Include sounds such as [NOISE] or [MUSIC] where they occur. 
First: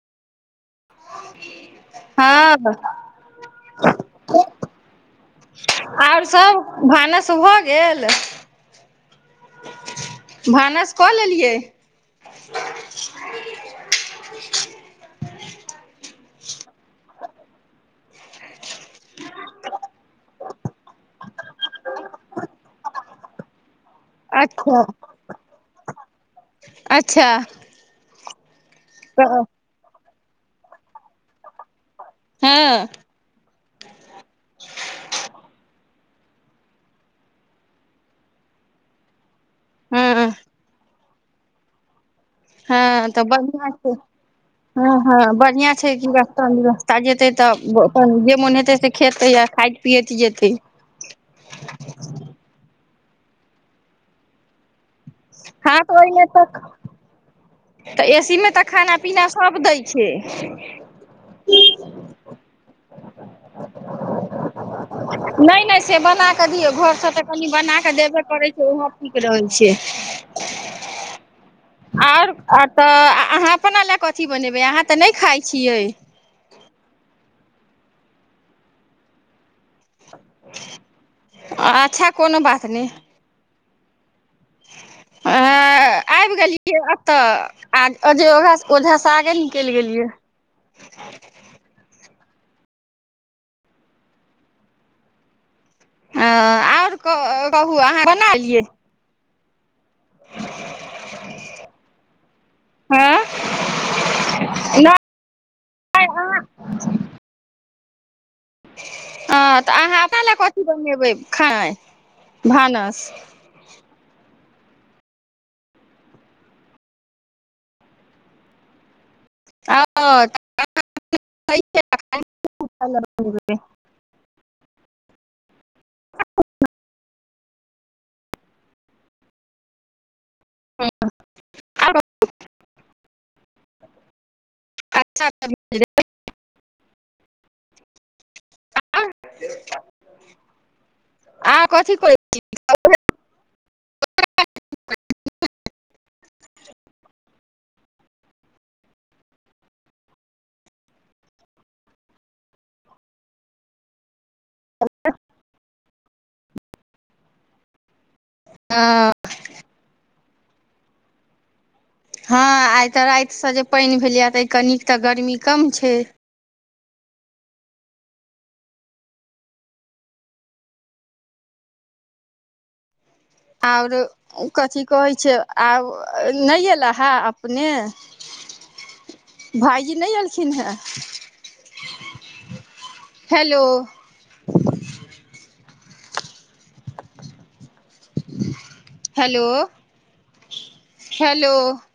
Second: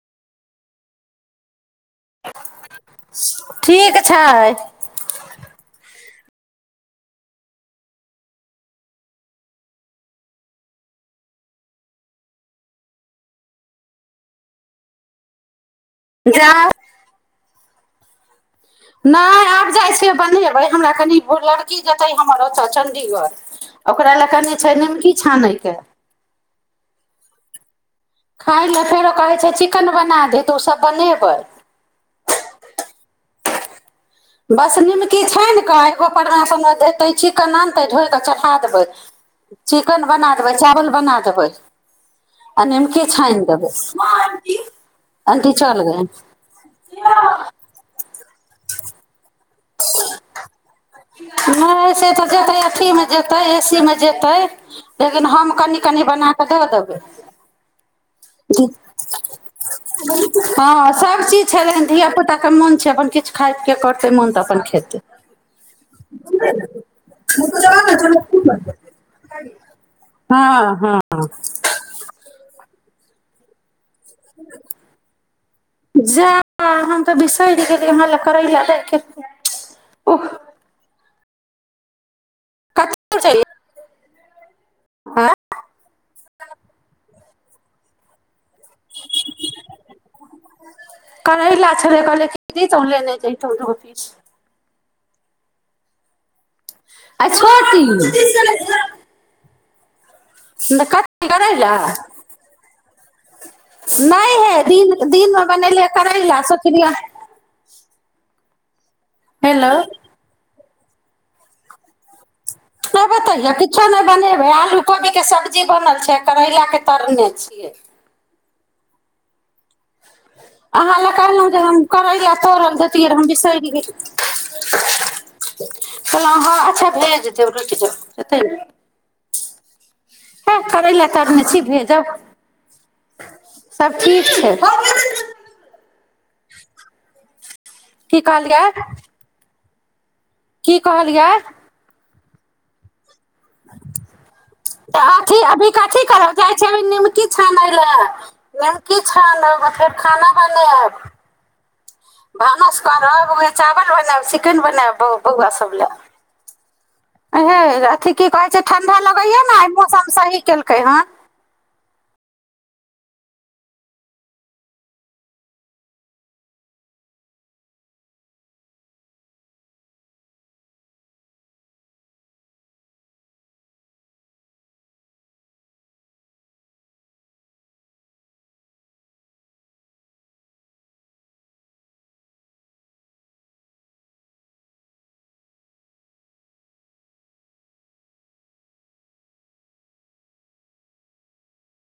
आ ठीक छै आओर सब भानस भ गेल भानस कऽ लेलियै जाा नहि आब जाइ छियै बनेबै हमरा कनि लड़की जेतै हमर ओतऽ चंडीगढ़ ओकरा लए कनि छै अच्छा निमकी छानैके अच्छा एहि ले फेरो कहे तऽ छै चिकेन बनाल अ तऽ ओसभ बनेबै हँ बस निमकी छि कऽ एगो परनासँ देतै ची कऽ आनतै धढोइ कऽ चढ़ा देबै चिकन हँ बना देबै चावल बना देबै कबइ हँ तऽ बढ़िआँ छै हँ हँ आंटी बढ़िआँ चल छै गए कि रन व्यवस्था जेतै तऽ मनेतै से खेतै या खाइत पियैत जेतै नहि से तऽ अथीमे जेतै एसी मे जेतै लेकिन हम हँ कनि तऽ कनि ओहिमे बन कऽ दऽ तऽ देबै तऽ एसी मे तऽ ज खाना पीना सब दै छै हँ सभचीज छलै ह धियापुताके मोन छै अपन किछु खा क करतै मोन तऽ अपन खेतै नहि नहि से बना कऽ दियौ घरसँ तऽ कनि बना कऽ देबे करै छै ओहो ठीक रहै छै हँ हँ आर त अहाँ अपना ले कथी बनेबै अहाँ तऽ नहि खाइ छियै स हमल कर ल त ओख अच्छा कोनो बात नहि छै हँ आबि गेलियै एतय आ अजय ओ ओजासँ आगे निकलि गेलियै कदी तौले नहि चतौ रह फीज [UNINTELLIGIBLE] आओर अच कहू छोटी अहाँ बना एलियै कथी करै ल हँ नहि हे दिन नहि दिनमे बनेलिय करै लए सुिया ह तऽ अहाँ अपना ल क क रबै खानाइ नहि बतैय किछ नहि बने आलू कोबीके सब्जी बनल छै करैलाके तरने छियै अहाँ लए कहलहुँ जे हम करली तौड़ल देतियै हम बिसरलियै पलो हँ अच्छा भेज [UNINTELLIGIBLE] जरूरत हैते त ऐते ने ह करै लए तरने छी भेजब सब ठीक छै अच्छा [UNINTELLIGIBLE] की कहल यै की कहलियै क [UNINTELLIGIBLE] तऽ अथी अभी कथी करब छै अभी निमकी छाने लए निमकी छान फेर खाना बनाब भानस करब ओही चावल बनैब कन बनेब बौआ सब लै [UNINTELLIGIBLE] की कहे छै ठंडा लगेया ने मौसम सही केलकै हँ हँ आइ तऽ रातिसँ जे पानि भेलैए ताहिके नीक तऽ गर्मी कम छै आओर कथी कहै छै आब नहि अयला हे अपने भाायजी नहि एलखिन हेँ हैेलो हेलो हेलो